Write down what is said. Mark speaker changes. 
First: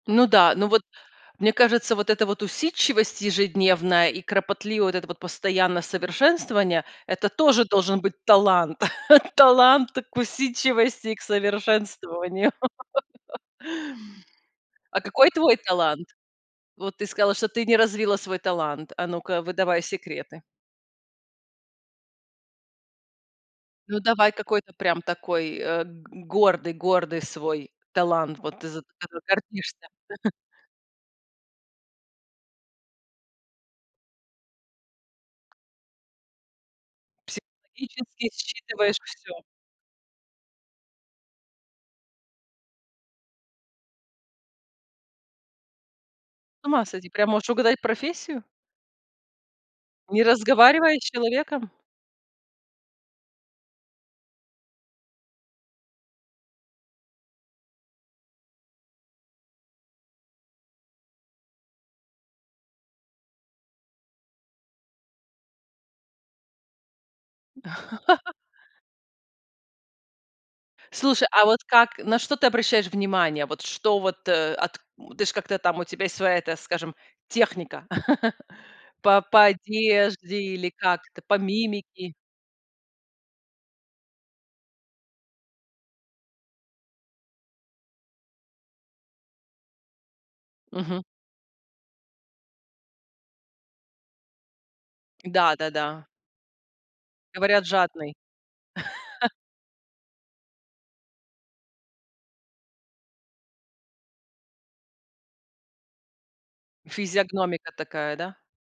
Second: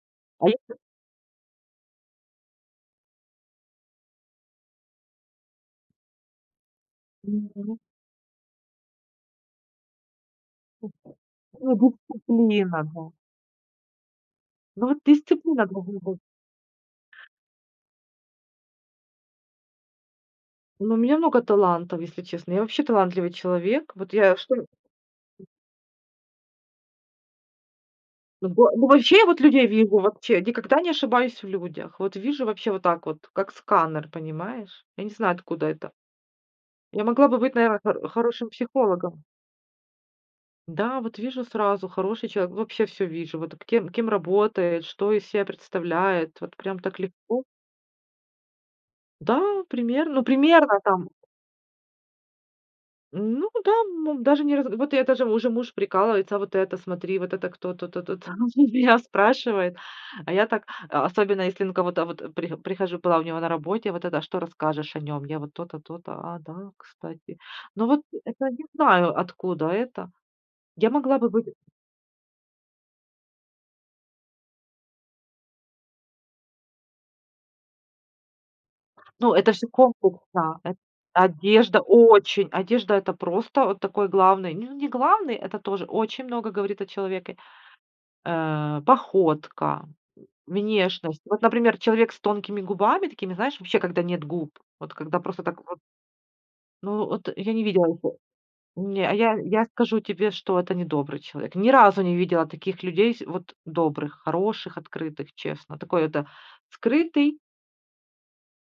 Speaker 1: Ну
Speaker 2: А
Speaker 1: да. Ну
Speaker 2: если
Speaker 1: вот, мне кажется, вот эта вот усидчивость ежедневная и кропотливое вот это вот постоянное совершенствование- это тоже
Speaker 2: Мгм.
Speaker 1: должен быть талант. Талант к усидчивости и к
Speaker 2: Ну,
Speaker 1: совершенствованию.
Speaker 2: дисциплина, да. Ну вот
Speaker 1: А какой твой
Speaker 2: дисциплина должна
Speaker 1: талант?
Speaker 2: быть.
Speaker 1: Вот ты сказала, что ты не развила свой талант. А ну-ка, выдавай секреты.
Speaker 2: Ну у меня много талантов, если честно. Я вообще талантливый человек.
Speaker 1: Ну
Speaker 2: Вот
Speaker 1: давай,
Speaker 2: я что
Speaker 1: какой-то прям такой, э, г гордый гордый свой талант.
Speaker 2: Ну
Speaker 1: Вот ты
Speaker 2: во
Speaker 1: за
Speaker 2: ну вообще
Speaker 1: который
Speaker 2: я вот людей
Speaker 1: гордишься.
Speaker 2: вижу. Вообще никогда не ошибаюсь в людях. Вот вижу вообще вот так вот, как сканер, понимаешь. Я не знаю откуда это. Я могла бы быть, наверно, хор
Speaker 1: Психологически
Speaker 2: хорошим
Speaker 1: считываешь
Speaker 2: психологом.
Speaker 1: всё.
Speaker 2: Да, вот вижу сразу- хороший человек. Вообще всё вижу, вот кем кем работает, что из себя представляет, вот
Speaker 1: С
Speaker 2: прям
Speaker 1: ума
Speaker 2: так
Speaker 1: сойти, прям
Speaker 2: легко.
Speaker 1: можешь угадать профессию?
Speaker 2: Да, примерно
Speaker 1: Не
Speaker 2: ну, примерно
Speaker 1: разговаривая с
Speaker 2: там.
Speaker 1: человеком?
Speaker 2: Ну да, мом Даже не раз вот это же, уже муж прикалывается: "А вот это смотри, вот это кто тут-то там?" Меня спрашивает. А я так, а, особенно если, ну, кого-то вот при прихожу Была у него на работе, вот это: "Что расскажешь о нём?" Я вот: "То-то, то-то",- "А, да, кстати". Ну вот это, не знаю, откуда это. Я могла
Speaker 1: Слушай,
Speaker 2: бы быть
Speaker 1: а вот как на что ты обращаешь внимание? Вот что вот, э, от ты ж как-то там, у тебя есть своя, эта, скажем, техника? По
Speaker 2: Ну,
Speaker 1: по
Speaker 2: это же конкурс,
Speaker 1: одежде
Speaker 2: да.
Speaker 1: или
Speaker 2: Эт
Speaker 1: как-то по
Speaker 2: Одежда-
Speaker 1: мимики?
Speaker 2: очень! Одежда- это просто вот такой главный Не не главный, это тоже очень много говорит о человеке. Э, походка,
Speaker 1: Мгм.
Speaker 2: внешность. Вот, например, человек с тонкими губами такими, знаешь, вообще когда нет губ. Вот когда просто
Speaker 1: Да
Speaker 2: так
Speaker 1: да
Speaker 2: вот
Speaker 1: да.
Speaker 2: Ну, от я не
Speaker 1: Говорят,
Speaker 2: видела
Speaker 1: жадный.
Speaker 2: ниче Не а я я скажу тебе, что это недобрый человек. Ни разу не видела таких людей с вот добрых, хороших, открытых, честно. Такой это скрытый
Speaker 1: Физиогномика такая, да?